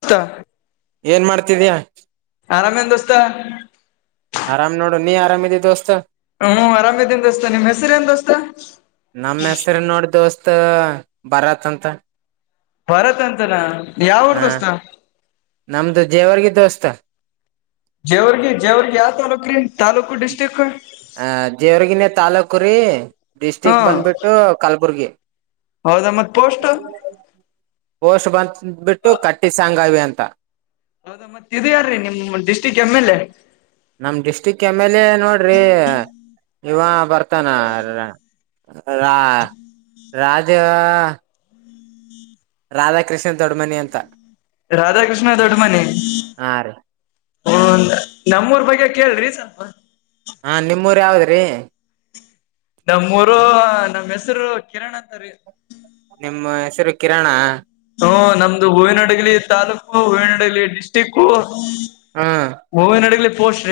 ಹತ್ತ ಏನ್ ಮಾಡ್ತಿದೀಯಾ ಆರಾಮ ಏನ್ ದೋಸ್ತ ಆರಾಮ್ ನೋಡು ನೀ ಆರಾಮಿದಿ ದೋಸ್ತತ್ ಹ್ಮ್ ಅರಾಮದಿಂದ ದಸ್ತ ನಿಮ್ ಹೆಸರೇನ್ ದೋಸ್ತ ನಮ್ಮ ಹೆಸ್ರ ನೋಡ ದೋಸ್ತ್ ಭರತ್ ಅಂತ ಭರತ್ ಅಂತನ ಯಾವ ಹ ಊರ್ ದೋಸ್ತ ನಮ್ದು ಜೇವರ್ಗೆ ದೋಸ್ತ ಜೇವರ್ಗಿ ಜೇವರ್ಗಿ ಯಾವ ತಾಲೂಕ ರೀ ತಾಲೂಕು ಡಿಸ್ಟ್ರಿಕ್ ಆ ಜೇವರ್ಗೆನೆ ತಾಲೂಕುರೀ ಹಾ ಡಿಸ್ಟ್ರಿಕ್ ಬಂದ್ಬಿಟ್ಟು ಕಲ್ಬುರ್ಗಿ ಹೌದಾ ಮತ್ ಪೋಸ್ಟ್ ಪೋಸ್ಟ್ ಬಂದ್ ಬಿಟ್ಟು ಕಟ್ಟಿಸ ಸಾಂಗಾವಿ ಅಂತ ಅಂತ ಹೌದಾ ಮತ್ತ್ ಇದ ಯಾರೀ ನಿಮ್ ಡಿಸ್ಟಿಕ್ ಎಮ್ ಎಲ್ ಎ ನಮ ಡಿಸ್ಟ್ರಿಕ್ ಎಮ್ ಎಲ್ ಎ ನೋಡ್ರಿ ಇವ ಬರ್ತಾನ ರಾ ರಾಜ ದೇವ ರಾಧಾಕೃಷ್ಣನ್ ದೊಡಮನಿ ಅಂತ ರಾಧಾಕೃಷ್ಣ ದೊಡ್ಡಮನಿ ಹಾ ರೀ ಹ ನಮ್ಮೂರ್ ಬಗ್ಗೆ ಕೇಳ್ರಿ ಸ್ವಲ್ಪ ಹಾ ನಿಮ್ಮೂರ್ ಯಾವದ್ರಿ ನಮ್ಮೂರು ನಮ್ಮ್ ಹೆಸರು ಕಿರಣ್ ಅಂತಾರೀ ನಿಮ್ಮ ಹೆಸರು ಕಿರಣ ಹ್ಮ ನಮ್ದು ಹೂವಿನಡ್ಗ್ಲಿ ತಾಲೂಕು ಹೂವಿನಡಗಲಿ ಡಿಸ್ಟ್ರಿಕ್ ಹ್ಮ ಹೂವಿನ ಹಡಗಲಿ ಪೋಸ್ಟ್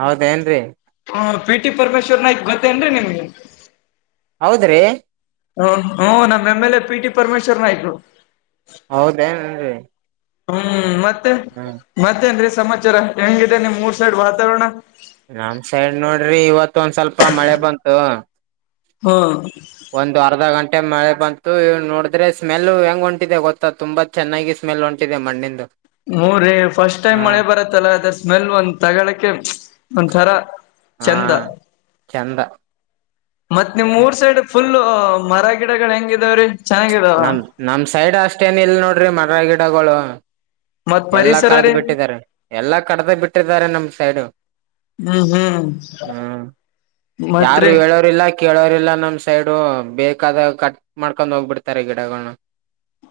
ಹೌದ ಏನ್ರರಿ ಹ ಪಿ ಟಿ ಪರಮೇಶ್ವರ್ ನಾಯ್ಕ್ ಗೊತ್ತೇನ್ರೀ ನಿಮ್ಗೆ ಹೌದ್ರಿ ಹ ಹ್ಮ ನಮ್ಮ ಎಮ್ಮೆಲೆ ಪಿ ಟಿ ಪರಮೇಶ್ವರ್ ನಾಯ್ಕ್ರು ಹೌದೇನ್ರಿ ಹ್ಮ್ ಮತ್ತೆ ಹ್ಮ್ ಮತ್ತೇನ್ರಿ ಸಮಾಚಾರ ಹೆಂಗಿದೆ ನಿಮ್ ಮೂರ್ ಸೈಡ್ ವಾತಾವರಣ ನಮ್ ಸೈಡ್ ನೋಡ್ರಿ ಇವತ್ ಒಂದ್ ಸ್ವಲ್ಪ ಮಳೆ ಬಂತು ಹ್ಮ್ ಒಂದು ಅರ್ಧ ಗಂಟೆ ಮಳೆ ಬಂತು ಇವ ನೋಡಿದ್ರೆ ಸ್ಮೆಲ್ ಹೆಂಗ ಹೊಂಟಿದೆ ಗೊತ್ತಾ ತುಂಬಾ ಚೆನ್ನಾಗಿ ಸ್ಮೆಲ್ ಹೊಂಟಿದೆ ಮಣ್ಣಿಂದು ಹ್ ರೀ ಫಸ್ಟ್ ಟೈಮ್ ಹಾ ಮಳೆ ಬರತ್ತಲ್ಲ ಅದ್ರ ಸ್ಮೆಲ್ ಒಂದ್ ತಗೋಳಕೆ ಒಂಥರ ಹಾ ಚಂದ ಚಂದ ಮತ್ ನಿಮ್ ಮೂರ್ ಸೈಡ್ ಫುಲ್ ಮರ ಗಿಡಗಳು ಹೆಂಗಿದವರಿ ನಮ ನಮ ಸೈಡ್ ಅಷ್ಟೇನ ಇಲ್ ನೋಡ್ರಿ ಮರ ಗಿಡಗಳು ಮತ್ ಎಲ್ಲಾ ಪರಿಸರ ಕಳ್ದ್ ರೀ ಬಿಟ್ಟಿದ್ದಾರೆ ಎಲ್ಲಾ ಕಡ್ದ ಬಿಟ್ಟಿದ್ದಾರೆ ನಮ ಸೈಡು ಹ್ಮ್ ಹ್ಮ್ ಹ್ಮ್ ಮತ್ರಿ ಯಾರು ಹೇಳೋರಿಲ್ಲ ಕೇಳೋರಿಲ್ಲ ನಮ್ಸ ಸೈಡು ಬೇಕಾದ ಕಟ್ ಮಾಡ್ಕೊಂಡ್ ಹೋಗ್ಬಿಡ್ತಾರೆ ಗಿಡಗೊಳ್ನ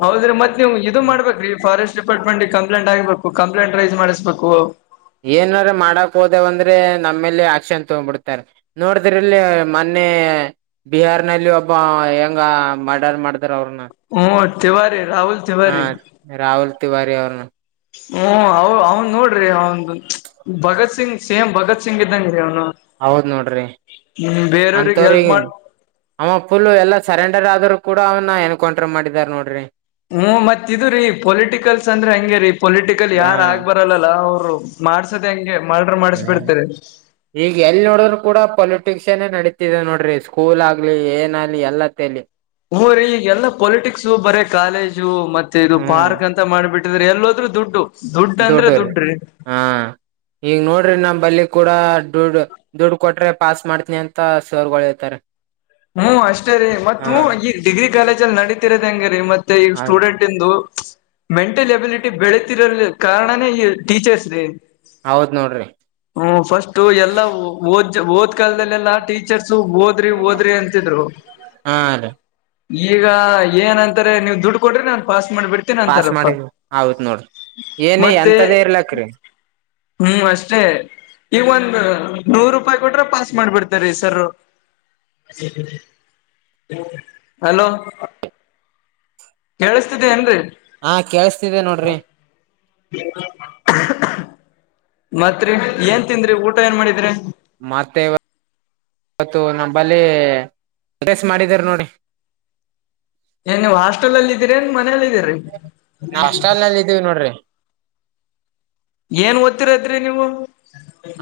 ಹೌದ್ರೀ ಮತ್ ನೀವು ಇದು ಮಾಡ್ಬೇಕ್ರೀ ಫಾರೆಸ್ಟ್ ಡಿಪಾರ್ಟ್ಮೆಂಟ್ ಕಾ ಕಂಪ್ಲೇಂಟ್ ಆಗಬೇಕು ಕಂಪ್ಲೇಂಟ್ ರೈಸ್ ಮಾಡಿಸ್ಬೇಕು ಏನ್ರ ಮಾಡಕ್ ಹೋದೇವಂದ್ರೆ ನಮ್ಮೇಲೆ ಆಕ್ಷನ್ ತೊಗ್ಬಿಡ್ತಾರೆ ನೋಡಿದ್ರ ಇಲ್ಲಿ ಮ ಮ ಬಿಹಾರ್ ನಲ್ಲಿ ಒಬ್ಬ ಹೆಂಗ ಮಡರ್ ಮಾಡ ಅವ್ರನ್ನ ಹ್ಮ ತಿವಾರಿ ರಾಹುಲ್ ಹ ತಿವಾರಿ ರಾಹುಲ್ ತಿವಾರಿ ಅವ್ರನ್ನ ಹ್ಮ ಅವ ಅವ್ನ್ ನೋಡ್ರಿ ಅವ ಭಗತ್ ಸಿಂಗ್ ಸೇಮ್ ಭಗತ್ ಸಿಂಗ್ ಇದ್ದಂಗ ರೀ ಅವ್ನು ಹೌದ್ ನೋಡ್ರಿ ಬೇರೆಯವ್ರಿಗೆ ಹೆಲ್ಪ್ ಅಂತವ್ರಿಗೆ ಮಾಡ ಅವ ಫುಲ್ ಎಲ್ಲಾ ಸರೆಂಡ ರ್ ಆದರರು ಕೂಡ ಅವನ್ನ ಎನ್ಕೌಂಟರ್ ಮಾಡಿದಿದ್ದಾರೆ ನೋಡ್ರಿ ಹ್ಮ್ ಮತ್ದರೀ ಪೊಲಿಟಿಕಲ್ಸ್ ಅಂದ್ರೆ ಹಂಗಗೆ ರೀ ಪೊಲಿಟಿಕಲ್ ಹಾ ಯಾರ ಆಗ್ ಬರಲ್ಲಲ್ಲ ಅವ್ರು ಮಾಡ್ಸದೆ ಹಂಗೆ ಮರ್ಡರ್ ಹ್ಮ ಮಾಡಿಸ್ಬಿಡ್ತಾರೆ ಈಗ ಎಲ್ ನೋಡಿದ್ರು ಕೂಡ ಪೊಲಿಟಿಕ್ಸ್ ಶಕ್ಷನೆ ನಡೀತಿದೆ ನೋಡ್ರಿ ಸ್ಕೂಲ್ ಆಗ್ಲಿ ಏನ್ ಆಗ್ಲಿ ಎಲ್ಲತ್ತೇಲಿ ಹ್ ರೀ ಈಗ ಎಲ್ಲ ಪೊಲಿಟಿಕ್ಸ್ ಬರ ಕಾಲೇಜು ಮತ್ತೆ ಇದು ಹ್ಮ್ ಪಾರ್ಕ್ ಅಂತ ಮಾಡ್ಬಿಟ್ಟ ಎಲ್ಲೋದ್ರೂ ದುಡ್ಡು ದುಡ್ಡು ಅಂದ್ರೆ ದೊಡ್ಡೂ ರೀ ದುಡ್ಡು ಹ ಈಗ ನೋಡ್ರಿ ನಮ ಬಲ್ಲಿ ಕೂಡ ದುಡ್ ದುಡ್ ಕೊಟ್ರೆ ಪಾಸ್ ಮಾಡ್ತನಿ ಅಂತ ಸವರ್ಗಳು ಹೇಳ್ತಾರೆ ಹ್ಮ್ ಅಷ್ಟೇ ರೀ ಮತ್ ಹಾ ಈ ಡಿಗ್ರಿ ಕಾಲೇಜ ಅಲ್ಲಿ ನಡೀತಿರೋದ ಹೆಂಗ ರೀ ಮತ್ತೆ ಈಗ ಹ ಸ್ಟೂಡೆಂಟ್ ಇಂದು ಮೆಂಟಲ್ ಎಬಿಲಿಟಿ ಬೆಳತಿಿರಲ್ ಕಾರಣನೇ ಈ ಟೀಚರ್ಸ್ ರೀ ಹೌದ್ ನೋಡ್ರಿ ಹ್ಮ ಫಸ್ಟ್ ಎಲ್ಲಾ ಓದ ಓದ್ ಕಾಲದಲ್ಲೆಲ್ಲಾ ಟೀಚರ್ಸ್ ಓದ್ರಿ ಓದ ಅಂತಿದ್ರು ಹಾ ರೀ ಈಗ ಏನಂತಾರೆ ನೀವು ದುಡ್ಡು ಕೊಟ್ರೆನೆ ಪಾಸ್ ಮಾಡ್ಬಿಡ್ತೇನ ಪಾಸ್ ಅಂತಾರಪ್ಪ ಮಾಡಿ ಹೌದ್ ನೋಡ್ರಿ ಏನ ಮತ್ತೆ ಎಂತದೇ ಇರ್ಲಕ್ರೀ ಹ್ಮ್ ಅಷ್ಟೇ ಈಗೊಂದು ನೂರು ರೂಪಾಯಿ ಕೊಟ್ರೆ ಪಾಸ್ ಮಾಡ್ಬಿಡ್ತಾರೀ ಸರ್ ಹಲೋ ಕೇಳಸ್ತಿದೆ ಏನ್ರಿ ಹಾ ಕೇೇಳಸ್ತಿದೆ ನೋಡ್ರಿ ಮತ್ರಿ ಏನ್ ತಿಂದ್ರಿ ಊಟ ಏನ್ ಮಾಡಿದ್ರಿ ಮತ್ತೇವ ಇವತ್ತು ನಮ್ಮಂಬಲ್ಲಿ ಅಡ್ರೆಸ್ ಮಾಡಿದಾರ ನೋಡಿ ಏನ್ ನೀವು ಹಾಸ್ಟೆಲ್ ಅಲ್ಲಿ ಇದ್ದೀರಿ ಏನ್ ಮನಲ್ಲ ಇದಿದ್ದೀರಿ ನಾವ್ ಹಾಸ್ಟೆಲ್ ನಲ್ಲಿ ಇದೀವಿ ನೋಡ್ರಿ ಏನ್ ದ್ತ್ತಿರದ್ರಿ ನೀವು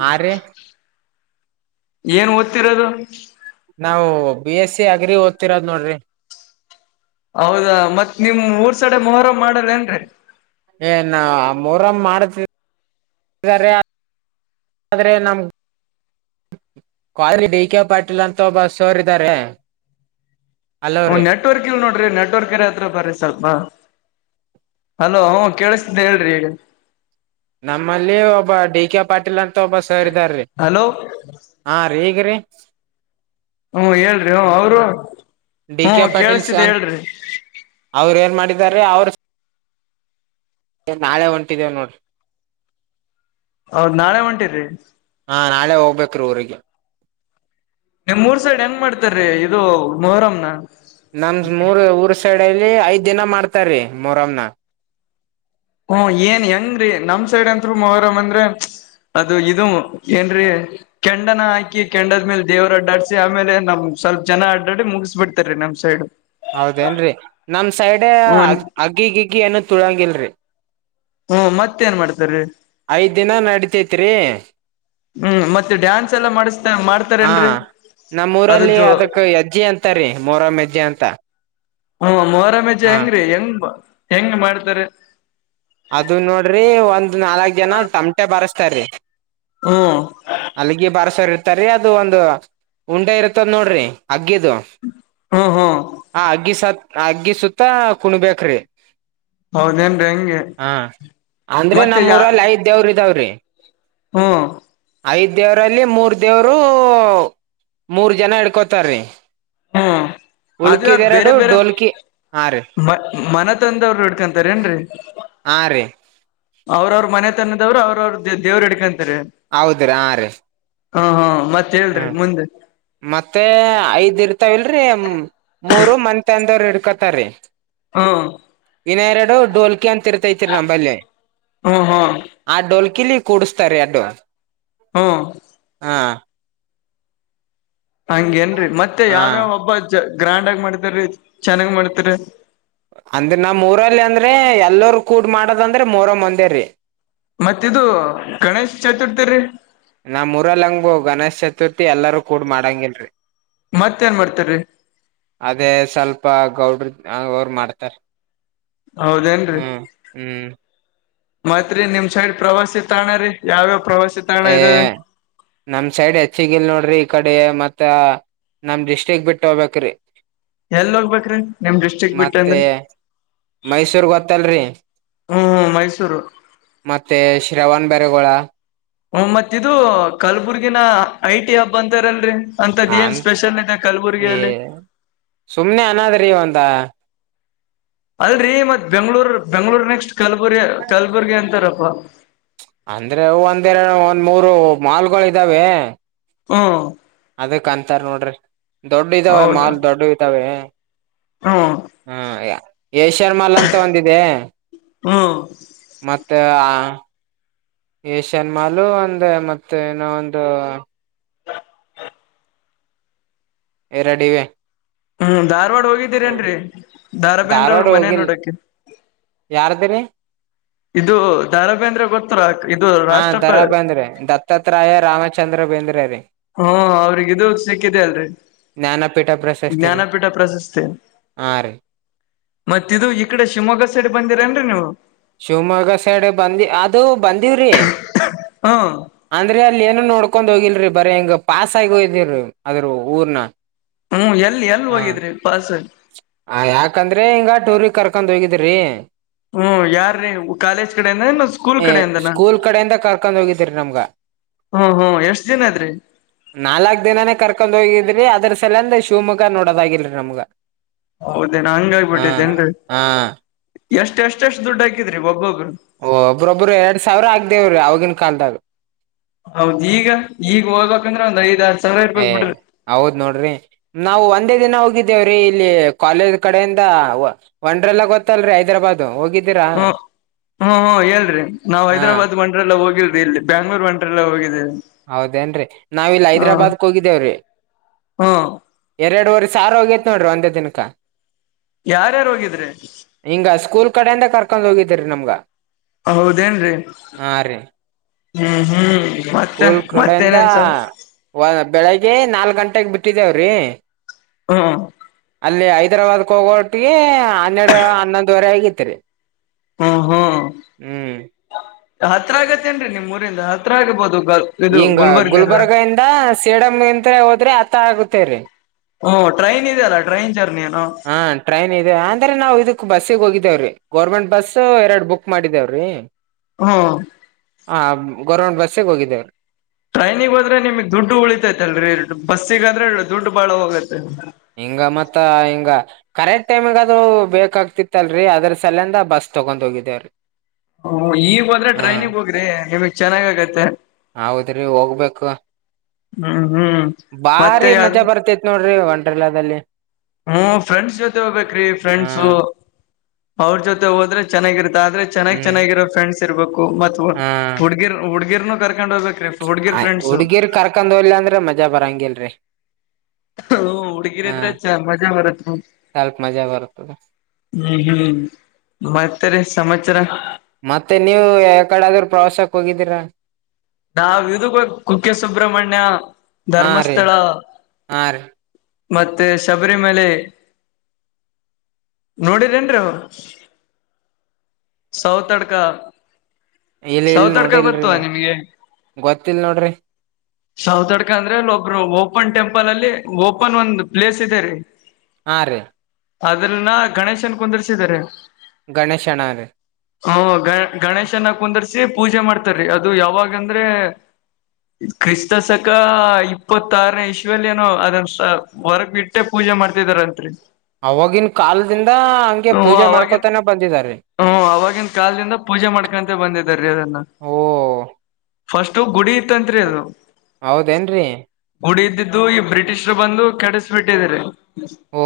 ಹಾ ರೀ ಏನ್ ಓದ್ತಿರೋದು ನಾವವು ಬಿ ಎಸ್ ಸಿ ಅಗ್ರಿ ಓದ್ತಿರೋದ್ ನೋಡ್ರಿ ಹೌದಾ ಮತ್ತ್ ನಿಮ ಊರ್ ಸಡೆ ಮೊಹರ ಮಾಡಲ್ ಏನ್ರರಿ ಏ ನಾ ಮೂರಮ್ಮ ಮಾಡತಿದ ಆದರೆೆ ನಮ ಕಾಲಜಿ ಡ ಕೆೆ ಪಾಟೀಲ್ ಅಂತ ಒಬ್ಬ ಸೋರಿದ್ದಾರೆ ಹ ನೆಟ್ವರ್ಕ್ ಇಲ್ ನೋಡ್ರಿ ನೆಟ್ವರ್ಕ್ರ ಹತ್ರ ಬರ್ರಿ ಸ್ವಲ್ಪ ಹಲೋ ಹ ಕೇಳಿಸತಿದ್ದ ಹೇಳ್ರಿ ಈಗ ನಮ್ಮಲ್ಲಿ ಒಬ್ಬ ಡಿ ಕೆ ಪಾಟೀಲ್ ಅಂತ ಮೊಬ್ಬ ಸರಿದಾರಿ ಹಲೋ ಹಾ ರೀ ಈಗ್ರೀ ಹ್ಮಞ ಹೇಳ್ರಿ ಹ ಅವರು ಡಿ ಹ್ಮ ಕೆ ಕೇೇಳಿಸತಿದ್ದ ಹೇಳ್ರರಿ ಮಾಡಿದ್ದಾರೆ ಅವರು ಏ ನಾಳೆ ಹೊಂಟಿದ್ದೇವ ನೋಡ್ರಿ ಹೌದ್ ನಾಳೆ ಹೊಂಟಿದ್ರಿ ನಾ ನಾಳೆ ಹೋಗ್ಬೇಕ್ರೀ ಊರಿಗೆ ನಿಮ್ ಮೂರ್ ಸೈಡ್ ಏನ್ ಮಾಡ್ತಾರೀ ಇದು ಮೊಹರ ನಮ ಮೂರ್ ಊರ್ ಸೈಡ್ಲ್ಲಿ ಐದ್ ದಿನ ಮಾಡ್ತಾರೀ ಮರಮ್ನ ಹ್ಮ ಏನ್ ಹೆಂಗ್ರೀ ನಮ್ ಸೈಡ್ ಅಂ ಮರ್ ಅಂದ್ರ ಅದು ಇದು ಏನ್ರೀ ಕೆಂಡನ ಹಾಕಿ ಕೆಂಡದ್ಮೇಲೆ ದೇವರು ಅಡ್ಡಾಡ್ಸಿ ಆಮೇಲೆ ನಮ್ ಸ್ವಲ್ಪ ಜನ ಅಡ್ಡಡಿ ಮುಗಿಸ್ಬ ಬಿಡ್ತಾರ ರೀ ನಮ್ ಸೈಡ್ ಹೌದೇನ್ರರಿ ನಮ ಸೈಡ್ ಹ್ಮ ಅಗ್ ಅಗ್ಗಿಗಿಗ್ಗಿ ಏನು ತುಳಂಗಲ್ರರಿ ಹ್ಮ ಮತ್ತ ಏನ್ ಮಾಡ್ತಾರೆ ಐದ್ ದಿನ ನಡತೇತ್ರಿ ಹ್ಮ್ ಮತ್ತೆ ಡ್ಯಾನ್ಸ್ ಎಲ್ಲಾ ಮಾಡಿಸತ ಮಾಡ್ತಾರ ಏನ್ರರಿ ನಮ್ಮೂಊರಲ್ಲಿ ಅದಕ್ ಎಜ್ಜಿ ಅಂತಾರೀ ಮೋರಂ್ ಅಜ್ಜಿ ಅಂತ ಹ್ಮ ಮೊರಾಮಜೆ ಹಾ ಹೆಂಗ್ರೀ ಹೆಂಗ್ ಹೆಂಗ ಮಾಡ್ತೀರಿ. ಅದು ನೋಡ್ರಿ ಒಂದ್ ನಾಲ್ಕ್ ಜನ ಟಮಟೆ ಬಾರಸ್ತಾರಿ. ಹ್ಮ್ ಹಲಿಗೆ ಬಾರಸೊರ್ ಇರ್ತಾರಿ ಅದು ಒಂದು ಉಂಡೆ ಇರ್ತದ ನೋಡ್ರಿ ಅಗ್ಗಿದು ಹ್ಮ್ ಹ್ಮ್ ಹಾ ಅಗ್ಗಿ ಸಾ ಆ ಅಗ್ಗಿ ಸುತ್ತ ಕುಣಬೇಕ್ರಿ. ಹೌದೇನ್ರಿ ಹೆಂಗೆ ಅಂದ್ರೆ ಮತ್ತೆ ನಮ್ಮ್ ಯಾ ಊರಲ್ಲಿ ಐದ್ ದೇವ್ರ ಇದಾವ್ರಿ ಹಂ. ಐದ್ ದೇವರಲ್ಲಿ ಮೂರ್ ದೇವರು ಮೂರ್ ಜನ ಹಿಡ್ಕೋತಾರೀ. ಹ್ಮ್ ಅದು ಯಾರ್ ಉಳ್ಕಿದೆರಡು ಬೇರೆ ಬೇರೆ ಢೋಲ್ಕಿ ಮ ಮನ ತಂದ ಅವರು ಹಿಡ್ಕೊಂತಾರ ಏನ್ರಿ. ಹಾರಿ ಅವ್ರವ್ರ ಮನೆ ತನದವ್ರು ಅವ್ರವ್ರ ದೇವ್ರ ಹಿಡ್ಕಂತ ಹೌದ್ರೀ ಹಾ ರೀ. ಹಂ ಹಂ ಹ್ಮ ಮತ್ತೆ ಐದ್ ಇರ್ತಾವಲ್ರಿ ಮೂರು ಮಂತನದವ್ರ ಹಿಡ್ಕೊತಾರೀ. ಹ್ಮ ಇನ್ನ ಎರಡು ಡೋಲ್ಕಿ ಅಂತ ಇರ್ತೈತ್ರಿ ನಂಬಲ್ಲಿ ಹ್ಮ ಹ್ಮ್ ಕಿಲಿ ಕೂಡಸ್ತಾರೆ ಯಾಡ್ಡು. ಹ್ಮ ಹಾ ಹಂಗೆನ್ರೀ ಮತ್ತೆ ಹಾ ಯಾವ್ಯಾವ ಹಬ್ಬ ಚ ಗ್ರ್ಯಾಂಡ್ ಆಗಿ ಮಾಡ್ತಾರಿ ಚೆನ್ನಾಗ್ ಮಾಡ್ತೀರಿ. ಅಂದ್ರ ನಮ್ಮ ಊರಲ್ಲಿ ಅಂದ್ರೆ ಎಲ್ಲರು ಕೂಡ್ ಮಾಡದಂದ್ರೆ ಮೊಹರಂ ಒಂದೇರೀ. ಮತ್ತ ಇದು ಗಣೇಶ್ ಚತುರ್ಥಿ ರೀ. ನಮ್ಮೂ ಊರಲ್ಲಂಗು ಗಣೇಶ್ ಚತುರ್ಥಿ ಎಲ್ಲಾರೂ ಕೂಡ್ ಮಾಡಾಂಗಿಲ್ರಿ. ಮತ್ತೇನ್ ಮಾಡ್ತಾರೀ ಅದೇ ಸ್ವಲ್ಪ ಗೌಡ್ರ ಆ ಅವರ ಮಾಡ್ತಾರಿ ಹೌದೇನ್ರಿ ಹ್ಮ್ ಹ್ಮ್. ಮತ್ರಿ ನಿಮ್ ಸೈಡ್ ಪ್ರವಾಸಿ ತಾಣರಿ ಯಾವ್ಯಾವ ಪ್ರವಾಸಿ ತಾಣ ಏ ಇದಾವೆ ನಮ್ಮ ಸೈಡ್ ಹೆಚ್ಚಿಗಿಲ್ ನೋಡ್ರಿ ಈಕಡಿ ಡೇ ಮತ್ತ ನಮ್ ಡಿಸ್ಟ್ರಿಕ್ ಬಿಟ್ಟ ಹೋಬೇಕ್ರೀ. ಎಲ್ ಹೋಗ್ಬೇಕ್ರಿ ನಿಮ್ ಡಿಸ್ಟ್ರಿಕ್ ಬಿಟ್ಟ ಮತ್ತೆ ಎಲ್ಲಿ. ಮೈಸೂರ್ ಗೊತ್ತಲ್ರಿ ಹ್ಮ್ ಮೈಸೂರು ಮತ್ತೆ ಶ್ರವಣ ಬೆರಗೋಳ ಹ್ಮ ಮತ್ತ ಇದು ಕಲಬುರ್ಗಿನ ಐಟಿ ಹಬ್ ಅಂತಾರಲ್ರಿ. ಹಂತದ್ ಅ ಏನ್ ಸ್ಪೆಷಲ್ ಇದೆ ಕಲಬುರ್ಗಿಯಲ್ಲಿ. ಸುಮ್ನೆ ಅನದ್ರಿ ಒಂದ ಅಲ್ರಿ ಮತ್ ಬೆಂಗಳೂರ್ ಬೆಂಗ್ಳೂರ್ ನೆಕ್ಸ್ಟ್ ಕಲ್ಬುರ್ಗಿ ಕಲ್ಬುರ್ಗಿ ಅಂತಾರಪ್ಪ. ಅಂದ್ರೆ ಒಂದ್ ಎರಡ ಒಂದ್ ಮೂರು ಮಾಲ್ಲ್ಗೊಳ ಇದಾವೆ. ಹ್ಮ ಅದಕಂತಾರ್ ನೋಡ್ರಿ ದೊಡ್ಡ ಇದ್ದಾವ ಹೌದು ಮಾಲ್ ದೊಡ್ಡುವ ಇದ್ದಾವೆ. ಹ್ಮ್ ಹ್ಮ್ ಯಾ ಏಷ್ಯನ್ ಮಾಲ್ ಅಂತ ಒಂದ ಇದೆ ಹ್ಮ್ ಮತ್ತ ಆ ಏಷ್ಯನ್ ಮಾಲು ಒಂದ ಮತ್ತೆ ಇನ ಒಂದು ಎರಡಿವೆ. ಹ್ಮ್ ಧಾರ್ವಾಡ ಹ್ಮ್ ಹೋಗಿದ್ದೀರೇನ್ರಿ ಧಾರಬೇಂದ್ರ ಅವ್ರ ಮನೆ ನೋಡಕೆ. ಯಾರ್ದರಿ. ಇದು ಧಾ ರಾ ಬೆಂದ್ರೆ ಗೊತ್ತಲಾ. ಹಾ ದ ರಾ ಬೇಂದ್ರೆ ದತ್ತಾತ್ರಾಯ ರಾಮಚಂದ್ರ ಬೇಂದ್ರೆ ರೀ. ಹಾ ಅವ್ರಿಗ್ ಇದು ಸಿಕ್ಕಿದೆ ಅಲ್ರಿ. ಜ್ಞಾನಪೀಠ ಪ್ರಶಸ್ತಿ ರೀ ಜ್ಞಾನಪೀಠ ಪ್ರಶಸ್ತಿ. ಹಾ ರೀ ಮತ್ತ ಇದು ಈ ಕಡೆ ಶಿವಮೊಗ್ಗ ಸೈಡ್ ಬಂದಿರೇನ್ರಿ ನೀವು ಶಿವಮೊಗ್ಗ ಸೈಡ್ ಬಂದಿ ಅದು ಬಂದೀವ್ರಿ ಹಾ ಅಂದ್ರೆ ಅಲ್ಲಿ ಏನು ನೋಡ್ಕೊಂಡ್ ಹೋಗಿಲ್ರಿ ಬರೇ ಹಿಂಗ ಪಾಸ್ ಆಗಿ ಹೋಗಿದ್ದೀರಿ ಅದ್ರ ಊರ್ಣ ಹ್ಮ್ ಎಲ್ಲಿ ಎಲ್ ಹೋಗಿದ್ರಿ ಪಾಸ ಆಗಿ ಹ ಯಾಕಂದ್ರೆ ಹಿಂಗ ಟೂರ್ ಕರ್ಕೊಂಡ್ ಹೋಗಿದ್ದಿರಿ ಹ್ಮ್ ಯಾರ್ರೀ ಕಾಲೇಜ್ ಕಡೆಯಿಂದ ಏನ್ ಸ್ಕೂಲ್ ಕಡೆಯಿಂದನಾ ನಮಗ ಅದ್ರಿ ನಾಲಾಕ ದಿನಾನೇ ಕರ ಕೊಂಡ್ ಹೋಗಿದ್ರಿ ಅದರ್ ಸಲೆಂದ ಶಿವಮೊಗ್ಗ ನೋಡೋದಾಗಿಲ್ರಿ ನಮ್ಗ ಹೌದೇನ ಹಂಗ ಹಾ ಆಗಬಿಟ್ಟಿದ್ದೇನ್ರಿ ಹಾ ಎಷ್ಟ ಎಷ್ಟಷ್ಟು ದುಡ್ಡು ಹಾಕಿದ್ರಿ ಒಬ್ಬೊಬರು ಓ ಒಬ್ಬ್ರೊಬ್ರು ಎರಡ್ ಸಾವಿರ ಆಗ್ದೇವ್ರಿ ಅವಾಗಿನ್ ಕಾಲ್ದಾಗ ಹೌದ ಈಗ ಈಗ ಹೋಗ್ಬೇಕಂದ್ರೆ ಒಂದ್ ಐದ್ ಆರ ಏ ಹೌದ್ ನೋಡ್ರಿ ನಾವು ಒಂದ ಒಂದೇ ದಿನ ಹೋಗಿದ್ದೇವ್ರೀ ಇಲ್ಲಿ ಕಾಲೇಜ್ ಕಡೆಯಿಂದ ವಂಡರ್ ಲಾ ಗೊತ್ತಲ್ರಿ ಹೈದರಾಬಾದ್ ಹೋಗಿದ್ದ ಹ್ಮ ಹ್ಮ್ ಹ್ಮ್ ಹೇಳ್ರಿ ನಾವ್ ಹಾ ಹೈದ್ರಾಬಾದ್ ವಂಡರ್ ಲಾ ಹೋಗಿಲ ಇಲ್ರಿ ಬ್ಯಾಂಗ್ಳೂರ್ ವಂಡರ್ ಲಾ ಹೋಗಿದ್ದಿದ ಹೌದೇನ್ ರಿ ನಾವ ಇಲ್ ಹೈದ್ರಾಬಾದ್ಕ್ ಹೋಗಿದ್ದೇವ್ರೀ ಹ್ಮ್ ಎರಡು ವರಿ ಸಾವಿರ ಹೋಗೇತ್ ನೋಡ್ರಿ ಒಂದೇ ದಿನಕ ಯಾರ್ಯಾರು ಹೋಗಿದ್ರಿ ಹಿಂಗ ಸ್ಕೂಲ್ ಕಡೆಯಿಂದ ಕರ್ಕೊಂಡ್ ಹೋಗಿದ್ದೀರಿ ನಮ್ಗ ಹೌದೇನ್ರಿ ಹ್ಮ ಹ್ಮ್ ಮತ್ತೆ ಸ್ಕೂಲ್ ಕಡೆಯಿಂದ ಮತ್ತೇನೇನ್ ಸ ಬೆಳಿಗ್ಗೆ ನಾಲ್ ಗಂಟೆಗೆ ಬಿಟ್ಟಿದ್ದೇವ್ರಿ ಹೂ ಅಲ್ಲಿ ಹೈದ್ರಾಬಾದ್ಗೆ ಹೋಗೋವಟಿಗೆ ಹನ್ನೆರಡು ಹನ್ನೊಂದುವರೆ ಆಗಿತರಿ ಹೂ ಹೂ ಹ್ಮ್ ಹತ್ರ ಆಗತ್ತೇನ್ರಿ ನಿಮ್ ಊರಿಂದ ಹತ್ರ ಆಗ್ಬಹದು ಹಿಂಗ್ ಗುಲ್ಬರ್ಗ ಇಂದ ಸೇಡಮ ಇಂತ ಹೋದ್ರೆ ಹತ್ರ ಆಗತೇರಿ ಹ್ಮ್ ಟ್ರೈನ್ ಇದೆಯಲ್ಲ ಟ್ರೈನ್ ಜರ್ನಿ ಏನು ಹಾ ಟ್ರೈನ್ ಇದೆ ಅಂದ್ರೆ ನಾವು ಇದಕ ಬಸಿಗ್ ಹೋಗಿದ್ದಾವ್ರಿ ಗೌರ್ಮೆಂಟ್ ಬಸ್ ಎರಡು ಬುಕ್ ಮಾಡಿದೇವ್ರೀ ಹೂ ಗವರ್ನಮೆಂಟ್ ಬಸ್ಗ ಹೋಗಿದ್ದೇವರಿ ಟ್ರೈನಿಗೆ ಹೋದ್ರೆ ನಿಮಗ್ ದುಡ್ಡು ಉಳಿತೈತೆಲ್ರಿ ಬಸ್ಸಿಗ ಆದ್ರೆ ದುಡ್ ಬಾಳ ಹೋಗತ್ತ ಹಿಂಗ ಮತ್ತ ಹಿಂಗ ಕರೆಕ್ಟ್ ಟೈಮಗ ಅದು ಬೇಕಾಗ್ತಿತ್ತಲ್ರರಿ ಅದ್ರ ಸೇಲೆಂದ ಬಸ್ ತಗೊಂಡ್ ಹೋಗಿದ್ದೇವ್ರಿ ಹೂ ಈಗ ಹೋದ್ರೆ ಟ್ರೈನಿಗ ಹೋಗ್ರಿ ನಿಮಗ್ ಚೆನ್ನಾಗ್ ಆಗತ್ತೆ ಹೌದ್ರಿ ಹೋಗ್ಬೇಕು ಹ್ಮ್ ಹ್ಮ್ ಮತ್ತೆ ಬಾರಿ ಯಾವ್ದ ಮಜಾ ಬರ್ತೇತ್ ನೋಡ್ರಿ ವಂ ಡರರ್ಲಾದಲ್ಲಿ ಹ್ಮ ಫ್ರೆಂಡ್ಸ್ ಜೊತೆ ಹೋಗ್ಬೇಕ್ರೀ ಹಾ ಫ್ರೆಂಡ್ಸ ಅವ್ರ ಜೊತೆ ಹೋದ್ರೆ ಚೆನ್ನಾಗಿರುತ್ತ ಆದ್ರೆ ಚೆನ್ನಾಗಿ ಹ್ಮ್ ಚೆನ್ನಾಗಿರೋ ಫ್ರೆಂಡ್ಸ್ ಇರ್ಬೇಕು ಮತ್ ಹುಡ್ಗಿರ್ ಹುಡ್ಗಿರ್ನು ಕರ್ಕೊಂಡ್ ಹೋಗ್ಬೇಕು ಆ ಹುಡ್ಗಿರ್ ಕರ್ಕೊಂಡ್ ಹೋಗ್ಲಿಲಾ ಅಂದ್ರೆ ಮಜಾ ಬರಂಗಿಲ್ರಿ ಹೂ ಹುಡುಗೀರ ಹಾ ಇದ್ರೆ ಮಜಾ ಬರತ ಹ್ಮ್ ಸ್ವಲ್ಪ ಮಜಾ ಬರ್ತದ ಹ್ಮ್ ಮತ್ತರಿ ಸಮಾಚಾರ ಮತ್ತೆ ನೀವ ಯಕಡೆ ಆದ್ರೂ ಪ್ರವಾಸಕ್ ಹೋಗಿದ್ದೀರಾ ನಾವ ಇದಕ್ಕ ಹೋಗಿ ಕುಕ್ಕೆ ಸುಬ್ರಹ್ಮಣ್ಯ ಧರ್ಮಸ್ಥಳ ಹಾರಿ ಮತ್ತೆ ಶಬರಿಮಲೆ ನೋಡಿರೇನ್ರಿ ಅವ್ರ. ಸೌತಡ್ಕಾ ಇಲ್ ಇಲ್ ನೋಡಿಲ್ರಿ ನಾ ಗೊತ್ತಿಲ್ಲ ನೋಡ್ರಿ ಸೌತಡ್ಕ ಅಂದ್ರೆ ಅಲ್ಲಿ ಒಬ್ರು ಓಪನ್ ಟೆಂಪಲ್ ಅಲ್ಲಿ ಓಪನ್ ಒಂದ್ ಪ್ಲೇಸ್ ಇದೆ ರೀ. ಹಾ ರೀ. ಅದ್ರನ್ನ ಗಣೇಶನ್ ಕುಂದರ್ಸಿದಾರೆ. ಗಣೇಶನಾರೀ. ಹ್ಮ ಗ ಗಣೇಶನ್ನ ಕುಂದರ್ಸಿ ಪೂಜೆ ಮಾಡ್ತಾರೀ ಅದು ಯಾವಾಗಂದ್ರೆ ಕ್ರಿಸ್ತ ಶಕ ಇಪ್ಪತ್ತಾರನೇ ಇಶ್ವಲ್ಲಿ ಏನೋ ಅದನ್ ಹೊರಗ ಬಿಟ್ಟೆ ಪೂ ಜೆ ಮಾಡ್ತಿದಾರಂತ್ರಿ ಅವಾಗಿನ ಕಾಲದಿಂದ ಹಂಗೆ ಪೂಜೆ ಮಾಡ್ಕೊತಾನೆ ಬಂದಿದಾರೀ. ಹೂಂ ಅವಾಗಿನ ಕಾಲ್ದಿಂದ ಪೂಜೆ ಮಾಡ್ಕಂತ ಬಂದಿದಾರ್ರೀ ಅದನ್ನ. ಓ ಫಸ್ಟು ಗುಡಿ ಇತ್ತಂತ್ರಿ ಅದು ಹೌದೇನ್ರಿ ಗುಡಿ ಇದ್ದಿ ದು ಈ ಬ್ರಿಟಿಷ್ರು ಬಂದು ಕೆಡಿಸ್ಬಿಟ್ಟಿದಾರೆ. ಓ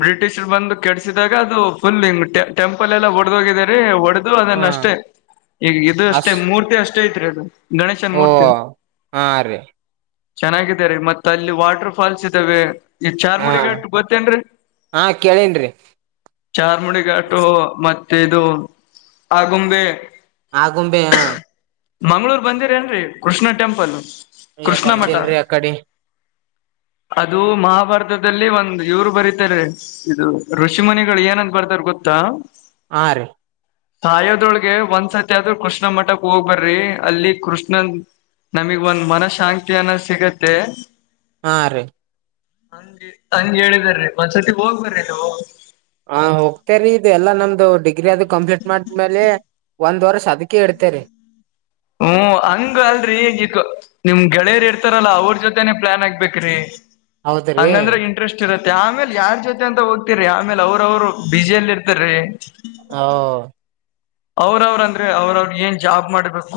ಬ್ರಿಟಿಷ್ರ್ ಬಂದು ಕೆಡಸಿದಾಗ ಅದು ಫುಲ್ ಟೆ ಟೆಂಪಲ್ ಎಲ್ಲಾ ಒಡೆದೋಗಿದೇರೀ ಒಡ್ ಅದು ಹಾ ಅದನ್ನ ಅಷ್ಟೇ ಈಗ ಇದು ಅಷ್ಟೇ ಅಸ್ ಮೂರ್ತಿ ಅಷ್ಟೇ ಐತ್ರಿ ಅದು. ಗಣೇಶನ್ ಓ ಮೂರ್ತಿ. ಹಾ ರೀ ಚೆನ್ನಾಗಿದೆರೀ ಮತ್ತ ಅಲ್ಲಿ ವಾಟರ್ ಫಾಲ್ಸ್ ಇದಾವೆ. ಈ ಹಾ ಚಾರ್ಮುಡಿಗಾಟ್ ಗೊತ್ತೇನ್ರೀ ಹಾ ಕೇಳೇನ್ರಿ ಚಾರ್ಮುಡಿಗಾಟ್ ಟು ಮತ್ತೆ ಇದು ಆಗುಂಬೆ. ಆಗುಂಬೆ ಹಾ ಮಂಗ್ಳೂರ್ ಬಂದಿರ್ ಏನ್ರೀ ಕೃಷ್ಣ ಟೆಂಪಲ್ ಏ ಕೃಷ್ಣ ಮಠ ಬಂದಿಲ್ರಿ ಅ ಕಡಿ. ಅದು ಮಹಾಭಾರತದಲ್ಲಿ ಒಂದ್ ಇವ್ರು ಬರೀತಾರೀ ಇದು ಋಷಿಮುನಿಗಳು ಏನಂದ ಬರ್ ತಾರ್ ಗೊತ್ತಾ ಹಾ ರೀ. ಸಾಯೋದ್ರೊಳ್ಗೆ ಒಂದ್ಸತಿ ಆದ್ರೂ ಕೃಷ್ಣ ಮಠಕ್ ಹೋಗ್ಬರ್ರಿ ಅಲ್ಲಿ ಕೃಷ್ಣನ್ ನಮಿಗ್ ಒಂದ್ ಮನ ಶಾಂತಿ ಅನ ಸಿಗತ್ತೆ. ಹಾ ರೀ ಹಂಗೆ ಹಂಗ ಹೇಳೀದಾರ್ರೀ ಒಂದ್ಸತಿ ಹೋಗ್ಬರ್ರೀ ಅಲ್ಲಿ ಹೋ ಂದು ಡಿಗ್ರಿ ಅದು ಕಂಪ್ಲೀಟ್ ಮಾಡಿದ್ಮೇಲೆ ಒಂದ್ ವರ್ಷ ಅದಕ ಇಡ್ತೇರಿ. ಹ್ಮ ಹಂಗ ಅಲ್ರೀ ಈಗ ನಿಮ್ ಗೆಳೆಯರ್ ಇರ್ತಾರಲ್ಲ ಅವ್ರ ಜೊತೆೇನೆೇ ಪ್ಲಾನ್ ಆಗ್ಬೇಕ್ರಿ. ಹೌದ್ರಿ ಹಂಗಂದ್ರೆ ಇಂಟ್ರೆಸ್ಟ್ ಇರತ್ ಆಮೇಲ್ ಯಾರ್ ಜೊತೆ ಅಂತ ಹೋಗ್ತಿರಿ ಆಮೇಲ್ ಅವ್ರ ಅವರು ಬಿಜಿಯಲ್ಲಿ ಇರ್ತಾರ್ರಿ ಹೌ ಅವ್ರ ಅವ್ರ ಅಂದ್ರೆ ಅವ್ರ ಅವ್ರಗ್ ಏನ್ ಜಾಬ್ ಮಾಡ್ಬೇಕು